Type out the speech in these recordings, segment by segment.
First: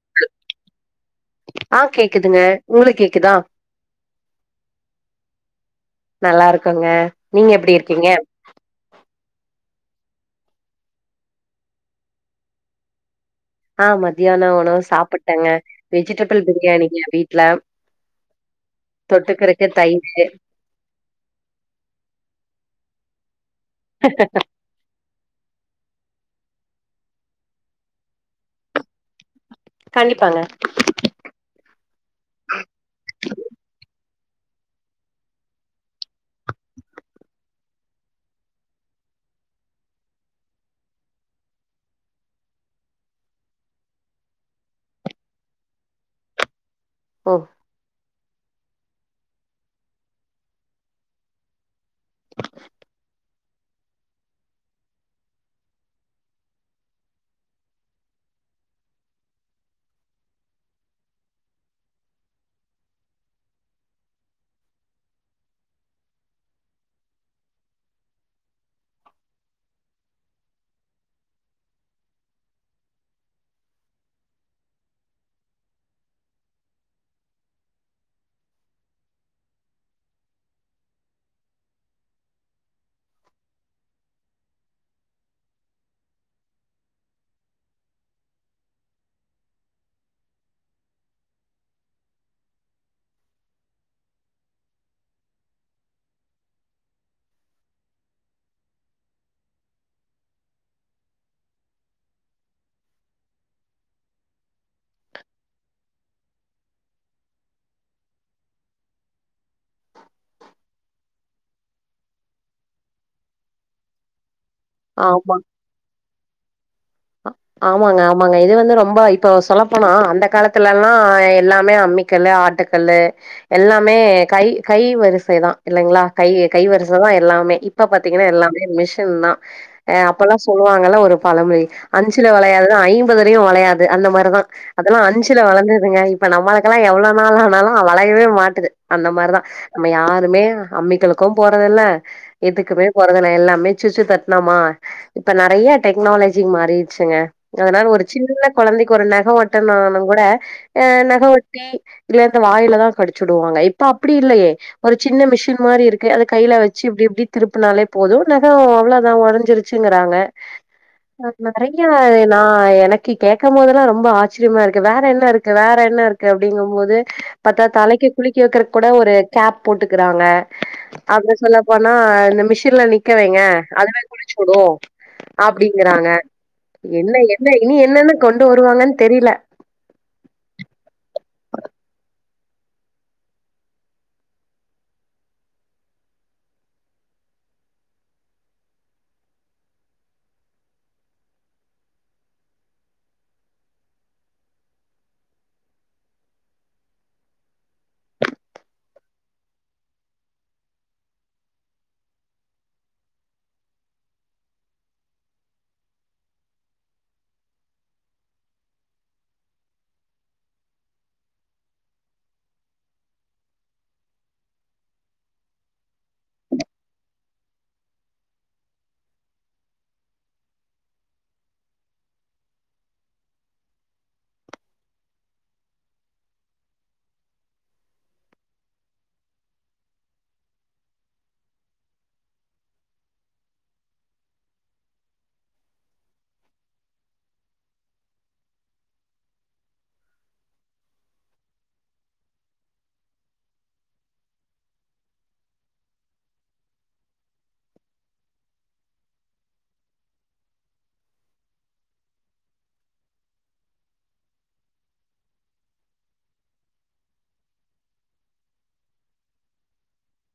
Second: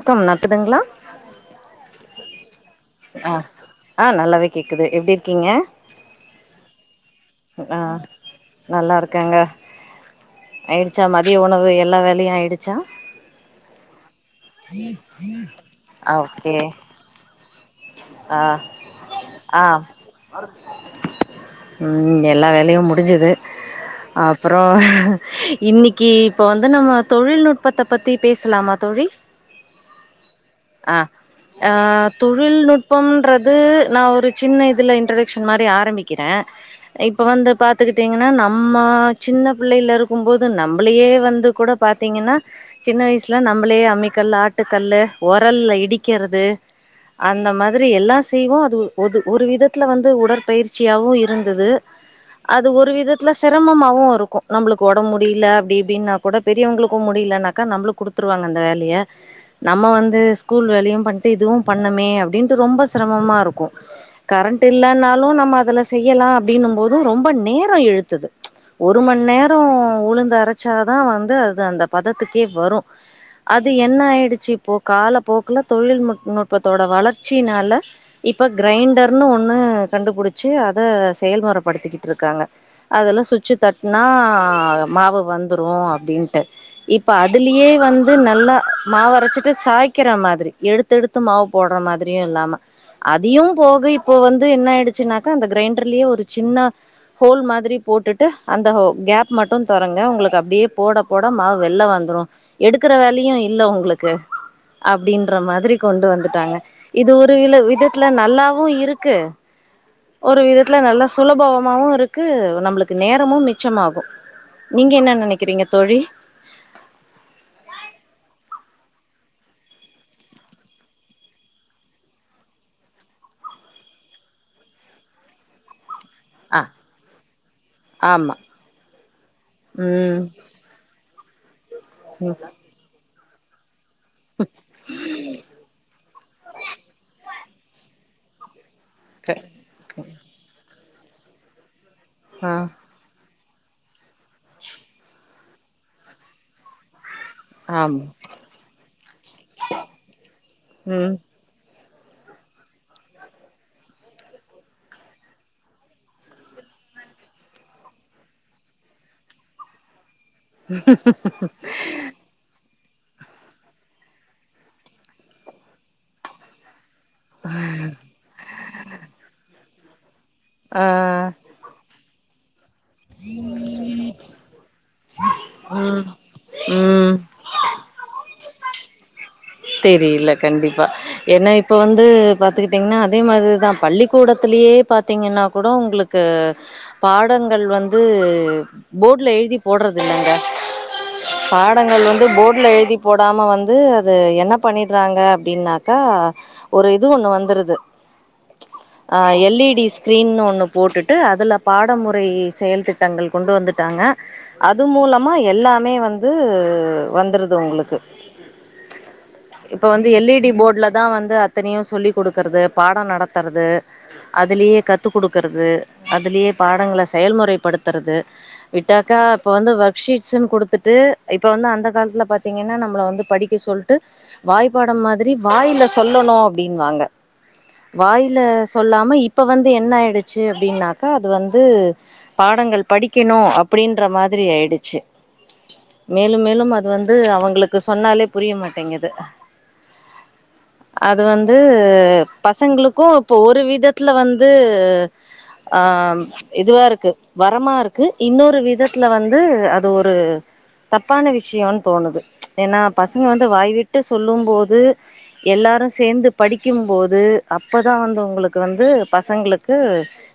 க்கும் நடத்துடுதுங்களா ஆ கேக்குதுங்க. உங்களுக்கு அ கேக்குதா? ஆ நல்லாவே கேக்குது எப்டி இருக்கீங்க நல்லா இருக்கோங்க நீங்க எப்டி அ இருக்கீங்க? நல்லா இருக்கங்க ஆயிடுச்சா மதிய உணவு எல்லா வேலயு ஆயிடுச்சா ஆ மதியான உணவு சாப்பட்டேங்க ஆ வெஜிடபிள் ஓகே பிரியாணிங்க வீட்ல ஆ ஆ தொட்டுக்கறதுக்கு தயிரு ம் எல்லா வேலையு முடிஞ்சிது அப்பறோ அப்பறோ இன்னைக்கி இப்போ வந்து நம்ம தொழில்நுட்பத்த பத்தி பேசலாமா தோழி [inaudible] கண்டிப்பாங்க ஆ தொ றில்நுட்பம்ன்றது நா ஒரு சின்ன இதுல இன்ட்ரடக்ஷன் மாரி ஆரம்பிக்கிறே இப்போ வந்து பாத்துகிட்டிங்கினா நம்மா சின்ன புள்ளைல இருக்கும்போது நம்பளயே வந்து கூடப் பாத்திங்கின்னா சின்ன வயிச்ல நம்பளே அம்மிக்கல்லு ஆட்டுக்கல்லு ஒரல்ல இடிக்கிறது ஓ அந்த மாதிரி எல்லா செய்வோ அது ஒது ஒரு விதத்ல வந்து உடற்பயிற்சியாவு இருந்தது அது ஒரு விதத் த்ல சிரமமாவு இருக்கு நம்ளுக்கு ஒடம் முடில அப்டி இப்டின்னா கூட பெரியவுங்ளுக்கும் முடிலன்னாக்கா நம்ளுக் குடுத் துருவாங்க அந்த வேலய நம்ம வந்து ஸ்கூல் வேலயும் பண்ட்டு இதுவும் பண் ண்ணமே அப்டின்ட்டு ரொம்ப சிரமமாருக்கு கரண்ட் இல்லனாலு நம்ம அதுல செய்யலா அப்டின்னும் போது ரொம்ப நேரோ எழுத்துது ஒரு மண் நேரோ உளுந்து அரச்சாதா வந்து அது அந்தப் பதத்துக்கே வரு அது என்ன ஆயிடுச்சி இப்போ காலப்போக்குல தொழில்முட் நுட்பத்தோட வளர்ச்சினால இப்ப கிரைண்டர்னு ஒன்னு கண்டுபுடிச்சி அத செயல்முறப்படுத்திகிட்ருக்காங்க அதுல சுச்சி தட்னா மாவு வந்துரு அப்டின்ட்டு இப்ப அதுலியே வந்து நல்லா மாவரச்சிட்டு சாய்க்கிறா மாதிரி எடுத்தெடுத் து மாவு போட்றா மாதிரியு இல்லாம அதியும் போக இப்போ வந்து என்ன ஆயிடுச்சுனாக்கா அந்த கிரைண்டர்லியே ஒரு சின்னா ஹோல் மாதிரி போட்டுட்டு அந்த ஹோ கேப் மட்டுந் தொறங்க உங்ளுக்கு அப்டியேப் போடப் போட மாவு வெள்ல வந்துரு எடுக்குற வேலையு இல்ல ஒங்ளுக்கு அப்டின்ற மாதிரிக் கொண்டு வந்துட்டாங்க இது ஒருயில விதத்ல நல்லாவு இருக்கு ஒரு விதத்ல நல்லா சுலபவமாவு இருக்கு நம்ளுக்கு நேரமும் மிச்சமாகு நீங்க என்னா நெனக்கிறீங்க தோழி ஆ ஆமாங்க ஆமாங்க இது வந்து ரொம்ப இப்பவோ சொல்லப்போன அந்த காலத்துல அல்லா எல்லாமே அம்மிக் கல்லு ஆட்டுக்கல்லு எல்லாமே கை கை வருசைதா இல்லைங்ளா கை ஆ கைவருசதா எல்லாமே இப்ப பாத்தீங்கனா ஆமா எல்லாமே மிஷின்தா அ ம் அப்போல்லாச் சொல்லுவாங்கல்ல ஒருப் பழம்ழி அஞ்சுல ம் வளையாதது ஐம்பதுலியு வளையாது அந்த மாரிதா அதெல்லா அஞ்சுல வளந்துதுங்க இப்ப நம்மளுக்கெல்லா எவ்ளோ நாள் ஆனாலு வளயவே மாட்டுது அந்த க மாருதா நம்ம யாருமே அம்மிகல்லுக்கும் போறதில்ல ஆ எதுக்குமேப் போறதுல எல்லாமே சுச்சு தட்னமா இப்ப நெறய டெக்னாலஜிங் மாறிர்ச்சுங்க அதனால ஒரு ஆமா சின்ன கொழந்தைக்கு ஒரு நகோ வெட்டனானுங் கூட அ ம் நகோ வெட் டி இதுல இந்த வாயிலதா கடிச்சுடுவாங்க இப்ப அப்டி இல்லயே ஒரு சின்ன மிஷின் மாரி இருக்கு அதுக் கைல வெச்சி இப்டி இப்டித் திருப்புனாலேப் போது நகோ அவ்ளோதா ஒடஞ்சிருச் சுங்கறாங்க ரைய்யார் அதே நா எனக்கி கேக்கம் போதெல்லா ரொம்ப ஆச்ரியமாருக்கு வேற என்ன இருக்கு வேற என்ன இருக்கு அப்டிங்கம்போது பாத்தா தலைக்கு குளிக்க வெக்கறக் கூட ஒரு கேப் போட்டுக்குறாங்க ஆ அப்றோ சொல்லப் போனா இந்த மிஷின்ல நிக்கவைங்க அதுவேக் குளிச்சசூடு ம் அப்டிங்கிறாங்க என்ன ம் என்ன இனி என்னென்னக் கொண்டு வருவாங்கன் தெரில தெரில கண்டிப்பா ஏன்னா இப்ப வந்து பாத்துகிட்டீங்னா அதே மாதிரிதாப் பள்ளிக்கூடத்திலியேப் பாத்தீங்கின்னாக் கூட உங்ளுக் கு பாடங்கள் வந்து போர்ட்ல எழுதிப் போட்றதில்லங்க பாடங்கள் வந்து போர்ட்ல எழுதிப் போடாம வந்து அது என் என்னப் பண்ணிட்றாங்க அப்டின்னாக்கா ஒரு இது ஒன்னு வந்துருது அ எல் இ டி ஸ்க்ரீன்னு ஒன்னு போட்டுட்டு அதுல பாடமுறை செயல்திட்டங்கள் கொண்டு வந்துட்டாங்க அது மூலமா எல்லாமே வந்து வந்துருது உங்ளுக்கு இப்ப வந்து எல் இ டி போர்டுலதா வந்து அத்தனயூ சொல்லி் கொடுக்குறது பாடம் நடத்துறது அதுலியே கத்து கொடுக்குறது அதுலியே பாடங்கள செயல்முறை படுத்தறது விட்டாக்கா இப்ப வந்து ஒர்க் ஷீட்ஸ்ஸுன்னு கொடுத்துட்டு இப்ப வந்து அந்த காலத்துல பாத்தீங்கன்னா நம்மள வந்து படிக்க சொல் வாய்பாடோ மாரி வாயில சொல்லணூ அப்டின்னூ வாங்க வாயில சொல்லாம இப்ப வந்து என்ன ஆயிடுச்சு அப்டின்னாக்கா அது வந்து பாடங்கள் படிக்கணூ அப்டின்ற மாதிரி ஆயிடுச்சு மேலூ மேலூ அது வந்து அவங்களுக்கு சொன்னாலே புரிய மாட்டேங்குது அது வந்து பசங்களுக்கூ இப்ப ஒரு விதத்துல வந்து ஆம் இதுவா இருக்கு வரமா இருக்கு இன்னொரு விதத்துல வந்து அது ஒரு தப்பான விஷயோன் தோணுது ஏன்னா பசங்க வந்து வாய்விட்டு சொல்லும் போது எல்லாரூ சேர்ந்து படிக்கும்போது அப்ப தா வந்து உங்களுக்கு வந்து பசங்களுக்கு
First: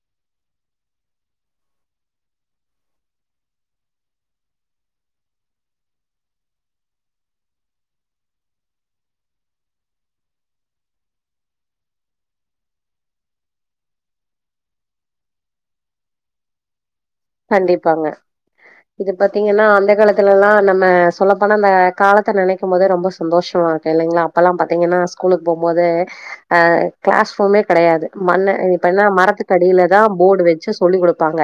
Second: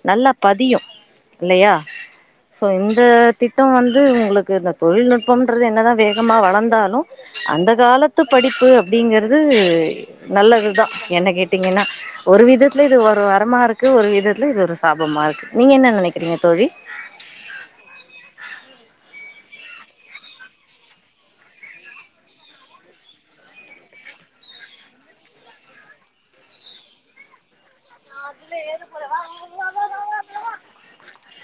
நல்லா பதியூ இல்லயா ஸோ இந்த திட்டம் வந்து உங்களுக்கு இந்த தொழில்நுட்பம்ன்றது என்னதா வேகமாக வளர்ந்தாலூ அந்த காலத்து படிப்பு அப்படிங்கறது நல்லதுதா என்ன கேட்டீங்கன்னா ஒரு விதத்துல இது ஒரு வரமா இருக்கு ஒரு விதத்துல இது ஒரு சாபமா இருக்கு நீங்க என்ன நினைக்கறீங்க தோழி கண்டிப்பாங்க இது பார்த்தீங்கன்னா அந்த காலத்துலல்லா நம்ம சொல்லப்போனா நா காலத்தெ நெனைக்கூ போதே ரொம்ப சந்தோஷமாருக்கூ இல்லைங்களா அப்பெல்லா பாத்தீங்கன்னா ஸ்கூலுக்கு போவூம்போதெ அ கிளாஸ் ரூமே கிடையாது மண்ணெ இப்பன்னா மரத்துக்கடியிலதா போர்டு வெச்சி சொல்லி கொடுப்பாங்க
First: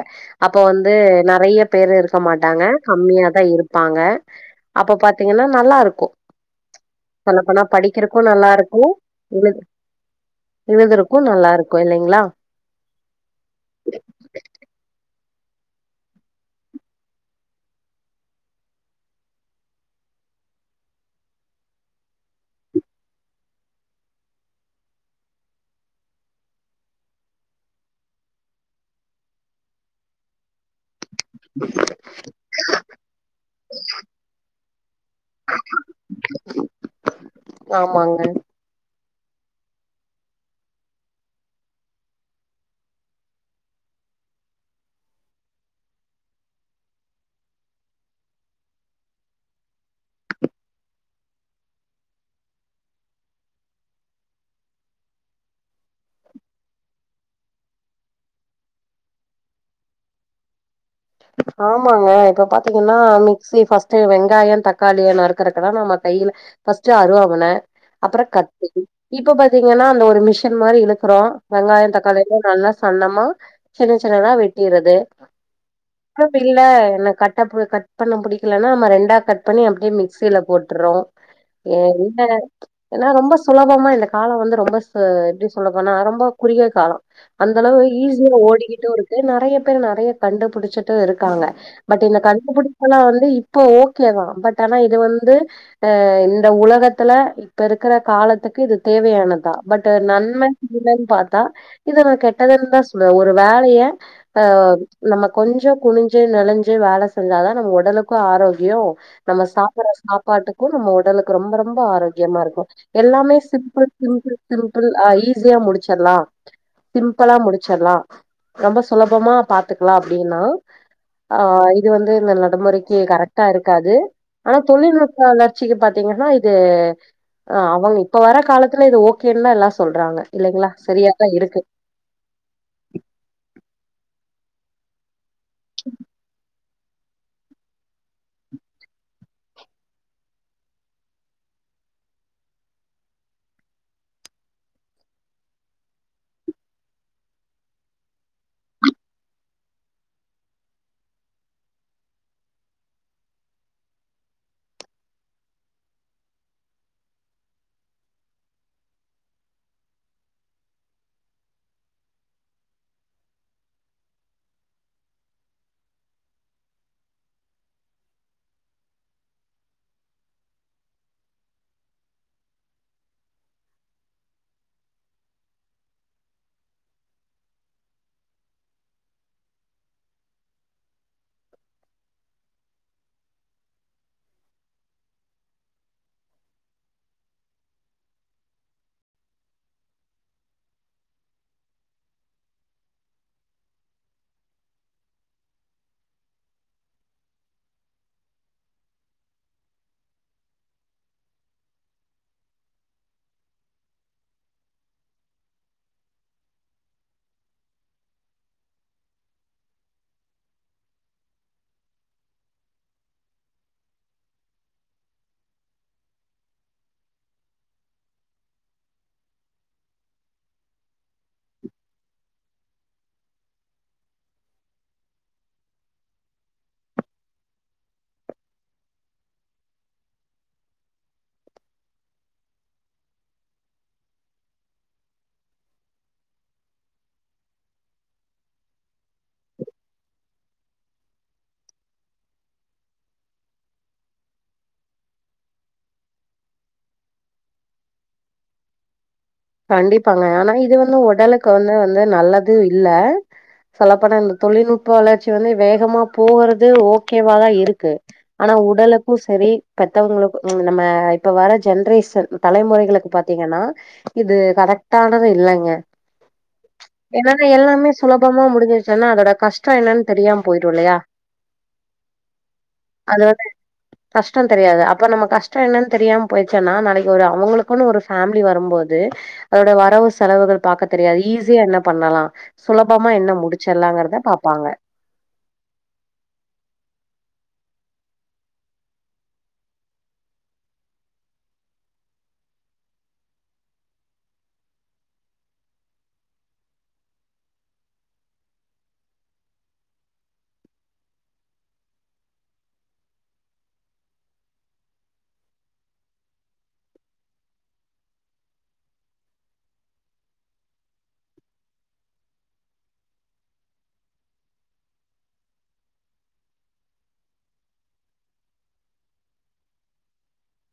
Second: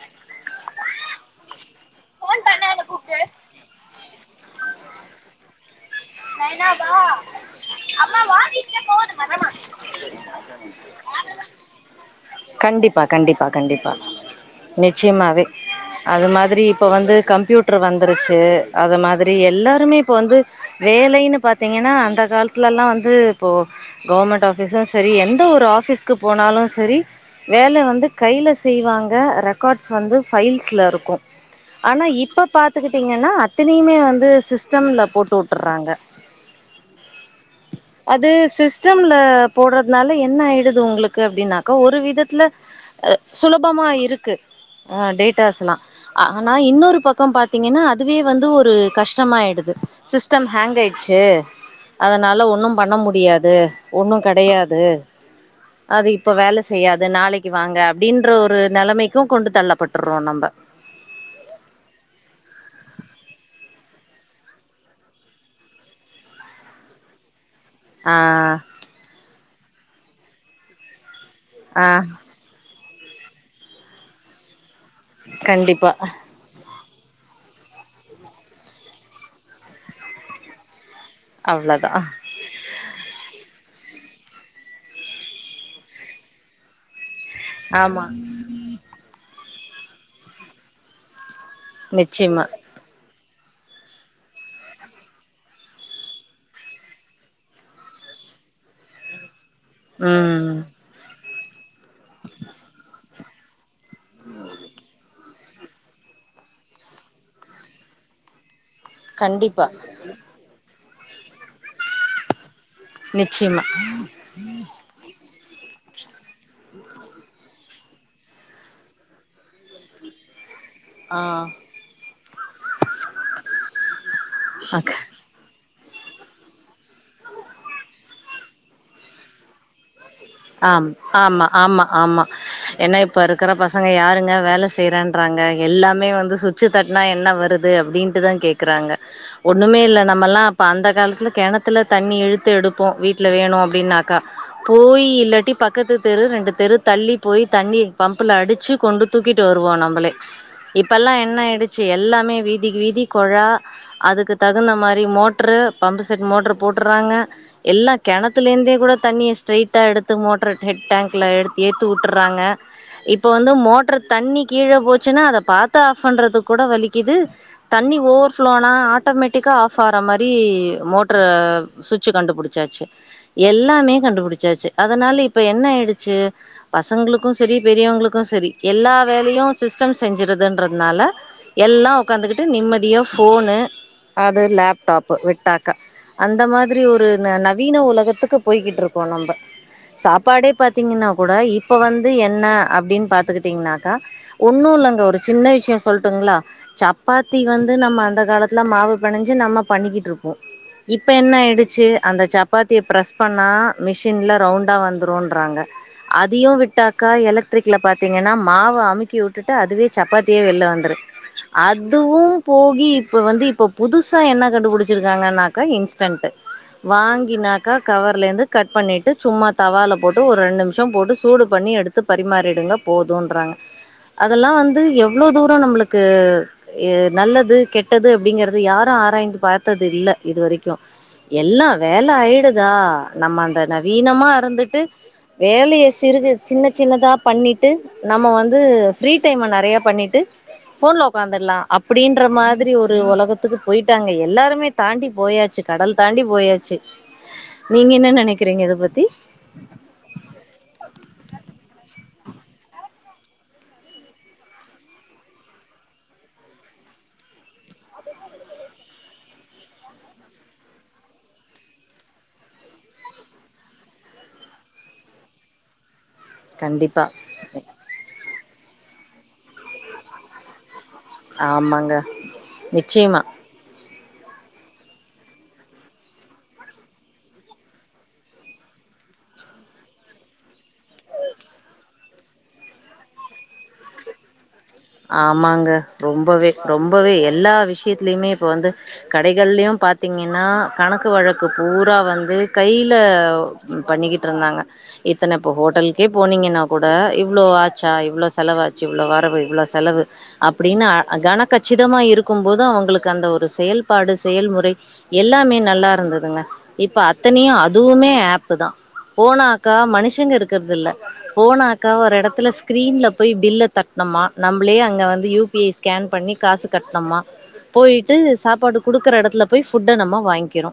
அப்ப வந்து நெறயா பேர் இருக்க மாட்டாங்க கம்மியா தா இருப்பாங்க அப்ப பாத்தீங்கன்னா நல்லா இருக்கூ நைனா வா சொல்லப்போனா படிக்கிறக்கூ நல்லா இருக்கூ ஊவெத் எழுதறக்கூ நல்லா இருக்கூ இல்லிங்ளா கண்டிப்பா கண்டிப்பா கண்டிப்பா நிச்சயமாவே அது மாதிரி இப்ப வந்து கம்ப்யூட்ரு வந்துருச்சு அது மாதிரி எல்லாருமே இப்ப வந்து வேலைன்னு பாத்தீங்கன்னா அந்த காலத்துலலா வந்து இப்போ கவர்மெண்ட் ஆபிஸும் சரி எந்த ஒரு ஆஃபிஸ்க்கு போனாலூ சரி வேல வந்து கையில செய்வாங்க ரெக்கார்ட்ஸ் வந்து ஃபைல்ஸ்ல இருக்கூ ஆனா இப்ப பார்த்துக்கிட்டீங்கன்னா அத்தனையுமே வந்து சிஸ்டம்ல போட்டு வுட் ட்றூறாங்க ஆமாங்க அது சிஸ் ஸ்டம்ல போடுறதுனால என்ன ஆயிடுது உங்களுக்கு அப்படின்னாக்கா ஒரு விதத்துல அ சுலபமா இருக்கு ஆ டேட்டாஸ்லா ஆனா இன்னொரு பக்கம் பாத்தீங்கன்னா அதுவே வந்து ஒரு கஷ்டமாயிடுது சிஸ்டம் ஹேங்காயிட்ச்சு அதுனால ஒன்னூ பண்ண முடியாது ஒன்னூ கிடையாது அது இப்போ வேலை செய்யாது நாளைக்கு வாங்க அப்படின்ற ஒரு நிலைமைக்கூ கொண்டு தள்ளப்பட்டுறோ நம்ப ஆமாங்க இப்ப பாத்தீங்கன்னா மிக்சி பர்ஸ்ட்டு வெங்காயோ தக்காளிய நறுக்கறக்குதா நம்ம கைல ஃபர்ஸ்ட்டு அருவாமன ஆ அப்புறோ கத்தி இப்ப பாத்தீங்கன்னா அந்த ஒரு மிஷின் மாரி இழுக்கறோ ஆ வெங்காயோ தக்காளி நல்லா சன்னமா சின்ன சின்னதா வெட்டியறது கண்டிப்பா இல்ல என்ன கட்டப்பு கட் பண்ண புடிக்கலனா நம்ம ரெண்டா கட் பண்ணி அப்டியே மிக்சியில போட்டுற்றோ அ அவ்ளதா என்ன ஏனா ரொம்ப சுலபமா இந்த காலம் வந்து ரொம்ப ஸ் எப்டி சொல்லபோனா ரொம்போ குறுகிய கால அந்த அளவு ஆமா ஈஸியா ஓடிக்கிட்டு இருக்கு நெறயா பேரு நெறயா கண்டுபிடிச்சட்டு இருக்காங்க பட் இந்த நிச்சயமா கண்டு பிடிப்புல்லா வந்து இப்ப ஓகேதா பட் ஆனா இது வந்து அ இந்த உலகத்துல இப்ப இருக்குற காலத்துக்கு இது தேவையானதா பட் ம் நன்மைரியலனு பாத்தா இது நா கெட்டதுனு தா சொல்லுவ ஒரு வேலைய ஆ நம்ம கொஞ்ச குனிஞ்சு நெளிஞ்சு வேல செஞ்சா தா நம்ம உடலுக்கு ஆரோக்கியோ நம்ம கண்டிப்பா சாப்பிடுற சாப்பாட்டுக்கு நம்ம உடலுக்கு ரொம்ப ரொம்ப ஆரோக்கியமா இருக்கு எல்லாமே நிச்சயமா சிம்பிள் சிம்பிள் சிம்பிள் ஆயி இதுலே முடிச்சிலா சிம்பிளா முடிச்சிலா ரொம்ப சுலபமா பாத்துக்கலா அப் அப்டினா ஆ இது வந்து இந்த நடமுறைக்கு கரெக்டா இருக்காது ஆனா அக் தொழில்நுட்ப வளர்ச்சிக்கு பாத்தீங்கன்னா இது ஆ அவங் இப்ப வர காலத்துல இது ஓகேன்னுதா எல்லா சொல்றாங்க இல்லைங்களா ஆம் சரியாதா ஆமா இருக்கு ஆமா ஆமா ஏனா இப்ப இருக்குற பசங்க யாருமே வேலை செய்றன்றாங்க எல்லாமே வந்து சுத் வச்சு தட்னா என்ன வருது அப்டின்ட்டுதா கேட்குறாங்க ஒண்ணுமே இல்ல நம்ம எல்லா அப்ப அந்த காலத்துல கிணத்துல தண்ணி இழுத்து எடுப்போ வீட்ல வேணு அப்டினாக்கா போயி இல்லாட்டி பக்கத்து தெரு ரெண்டு தெரு தள்ளி போய் தண்ணி பம்புல்ல அடிச்சு கொண்டு தூக்கிட்டு வருவோ நம்பளே இப்பெல்லாம் என்னயிடுச்சு எல்லாமே வீதிக்கு வீதி கொழா அதுக்கு தகுந்த மாறி மோட்ரு பம்பு செட் மோட்ரு போட்றாங்க எல்லா கெணத்துல இருந்தே கூட தண்ணிய ஸ்ட்ரைடா எடுத் எத்து மோட்டர் ஹெட் டேங்ல எடுத் ஏத்தி விட்றாங்க இப்ப வந்து மோட்டர் தண்ணி கீழ போச்சுன்னா அத பாத்து ஆஃப் பண்றதுக்கு கூட வலிக்குது தண்ணி ஓவர்ஃப்ளோ ஆனா ஆட்டோமேட்டிக்காக ஆஃப் ஆற மாறி மோட்ர சுச்சு கண்டுபுடிச்சாச்சு எல்லாமே கண்டுபுடிச்சாச்சு அதனால இப்ப என்ன ஆயிடுச்சு பசங்களுக்கு சரி பெரியவங்களுக்கு சரி எல்லா வேலையு சிஸ்டம் செஞ்சுருதுன்றதுனால எல்லா உக்காந்துகிட்டு நிம்மதியா ஃபோனு அது லேப்டாப் விட்டாக்கா அந்த மாதிரி ஒரு நவீன உலகத்துக்கு போய்கிட்டு இருக்கோ நம்ப சாப்பாடே பாத்தீங்கன்னா கூட இப்ப வந்து என்ன அப்டினு பாத்துக்கிட்டீங்கனாக்கா ஒன்னு இல்லங்க ஒரு சின்ன விஷய சொல்ட்டுங்களா சப்பாத்தி வந்து நம்ம அந்த காலத்துல மாவு பெணஞ்சு நம்ம பண்ணிக்கிட்டு இருப்போ இப்போ என்ன ஆயிடுச்சு அந்த சப்பாத்திய ப்ரெஸ் பண்ணா மிஷின்ல ரவுண்டா வந்துருன்றாங்க அதையு விட்டாக்கா எலக்ட்ரிக்ல பாத்தீங்கன்னா மாவ அமுக்கி விட்டுட்டு அதுவே சப்பாத்திய வெளில வந்துரு அதுவு போகி இப்ப வந்து இப்ப புதுசா என்ன கண்டுபிடிச்சிருக்காங்கன்னாக்கா இன்ஸ்டன்டு வாங்கினாக்கா கவருல இருந்து கட் பண்ணிட் சும்மா தவால போட்டு ஒரு ரெண்டு நிமிஷ போட்டு சூடு பண்ணி எடுத்து பரிமாறிடுங்க போதுன்றாங்க அதெல்லா வந்து எவ்ளோ தூர நம்மளுக்கு ஏ நல்லது கெட்டது அப்படிங்கறத யாரு ஆராய்ந்து பாத்தது இல்ல இது வரைக்கு எல்லா வேல ஆயிடுதா நம்ம அந்த நவீனமா இருந்துட்டு வேலைய சிறுகு சின்ன சின்னதா பண்ணிட்டு நம்ம வந்து ஃப்ரீ டைம் நெறையா பண்ணிட்டு ஃபோன்ல உக்காந்துடலா அப்டின்ற மாதிரி ஒரு உலகத்துக்கு போயிட்டாங்க எல்லாருமே தாண்டி போயாச்சு கடல் தாண்டி போயாச்சு நீங்க என்ன நெனைக்கிறீங்க இத பத்தி கண்டிப்பாங்க ஆனா இது வந்து உடலுக்கு வந்து வந்து நல்லது இல்ல சொல்ல பொனா தொழில்நுட்ப வளர்ச்சி வந்து வேகமா போகறது ஓகேவாதா இருக்கு ஆனா உடலுக்கும் செரி பெத்தவங்களுக்கும் நம்ம இப்ப வர ஜென்ரேஷன் தலைமுறைகளுக்கு பாத்தீங்கன்னா இது கரெக்டானது இல்லங்க கண்டிப்பா என்னன்னா எல்லாமே சுலபமா முடிசிருச்சுன்னா அதோட கஷ்டம் என்னன்னு தெரியாம போயிடும் இல்லையா ஆமாங்க நிச்சயமா கஷ்டம் தெரியாது அப்ப நம்ம கஷ்டம் என்னன்னு தெரியாம போயிருச்சுன்னா நாளைக்கு ஒரு அவங்களுக்குன்னு ஒரு ஃபேமிலி வரும்போ து அதோட வரவு செலவுகள் பாக்க தெரியாது ஈஸியா என்ன பண்ணலா சுலபமா என்ன முடிச்சிர்லாங்கறத பாப்பாங்க ஆமாங்க ரொம்பவே ரொம்பவே எல்லா விஷயத்துலயுமே இப்போ வந்து கடைகள்லயும் பாத்தீங்கன்னா கணக்கு வழக்கு பூரா வந்து கைல பண்ணிக்கிட்டு இருந்தாங்க இத்தன இப்போ ஹோட்டலுக்கே போனீங்கன்னா கூட இவ்ளோ ஆச்சா இவ்ளோ செலவாச்சு இவ்ளோ வரவு இவ்ளோ செலவு அப்டின்னு அகான கச்சிதமா இருக்கும் போது அவங்களுக்கு அந்த ஒரு செயல்பாடு செயல்முறை எல்லாமே நல்லா இருந்ததுங்க இப்ப அத்தனையும் அதுவுமே ஆப்பு தா போனாக்கா மனுஷங்க இருக்கறது இல்ல போனாக்கா ஒரு இடத்துல ஸ்கிரீன்ல போய் பில்ல தட்னமா நம்ளே அங்கே வந்து யூ பி ஐ ஸ்கேன் பண்ணி காசு கட்ணமா போயிட்டு சாப்பாடு கொடுக்கற எடத்துல போய் ஃபுட்ட நம்ம வாங்கிறோ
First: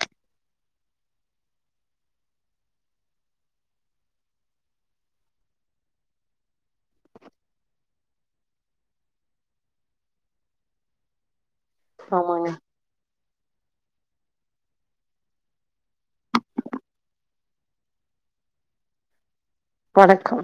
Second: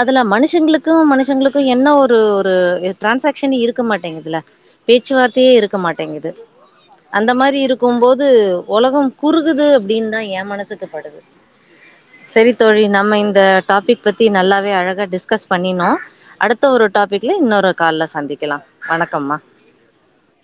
அதுல மனுஷங்களுக்கும் மனுஷங்களுக்கும் என்ன ஒரு ஒரு டிரான்சாகஷன் இருக்க மாட்டேங்குதுல பேச்சு வார்த்தயே இருக்க மாட்டேங்குது அந்த மாரி இரு க்கும்போது உலகம் குறுகுது அப்டின்னு தான் என் மனசுக்கு படுது ஆமாங்க செரி தோழி நம்ம இந்த டாபிக் பத்தி நல்லாவே அழக டிஸ்கஸ் பண்ணினோ அடுத்த ஒரு டாபிக்ல இன்னொரு கால்ல சந்திக்கலாம் வணக்கம்மா வணக்கோ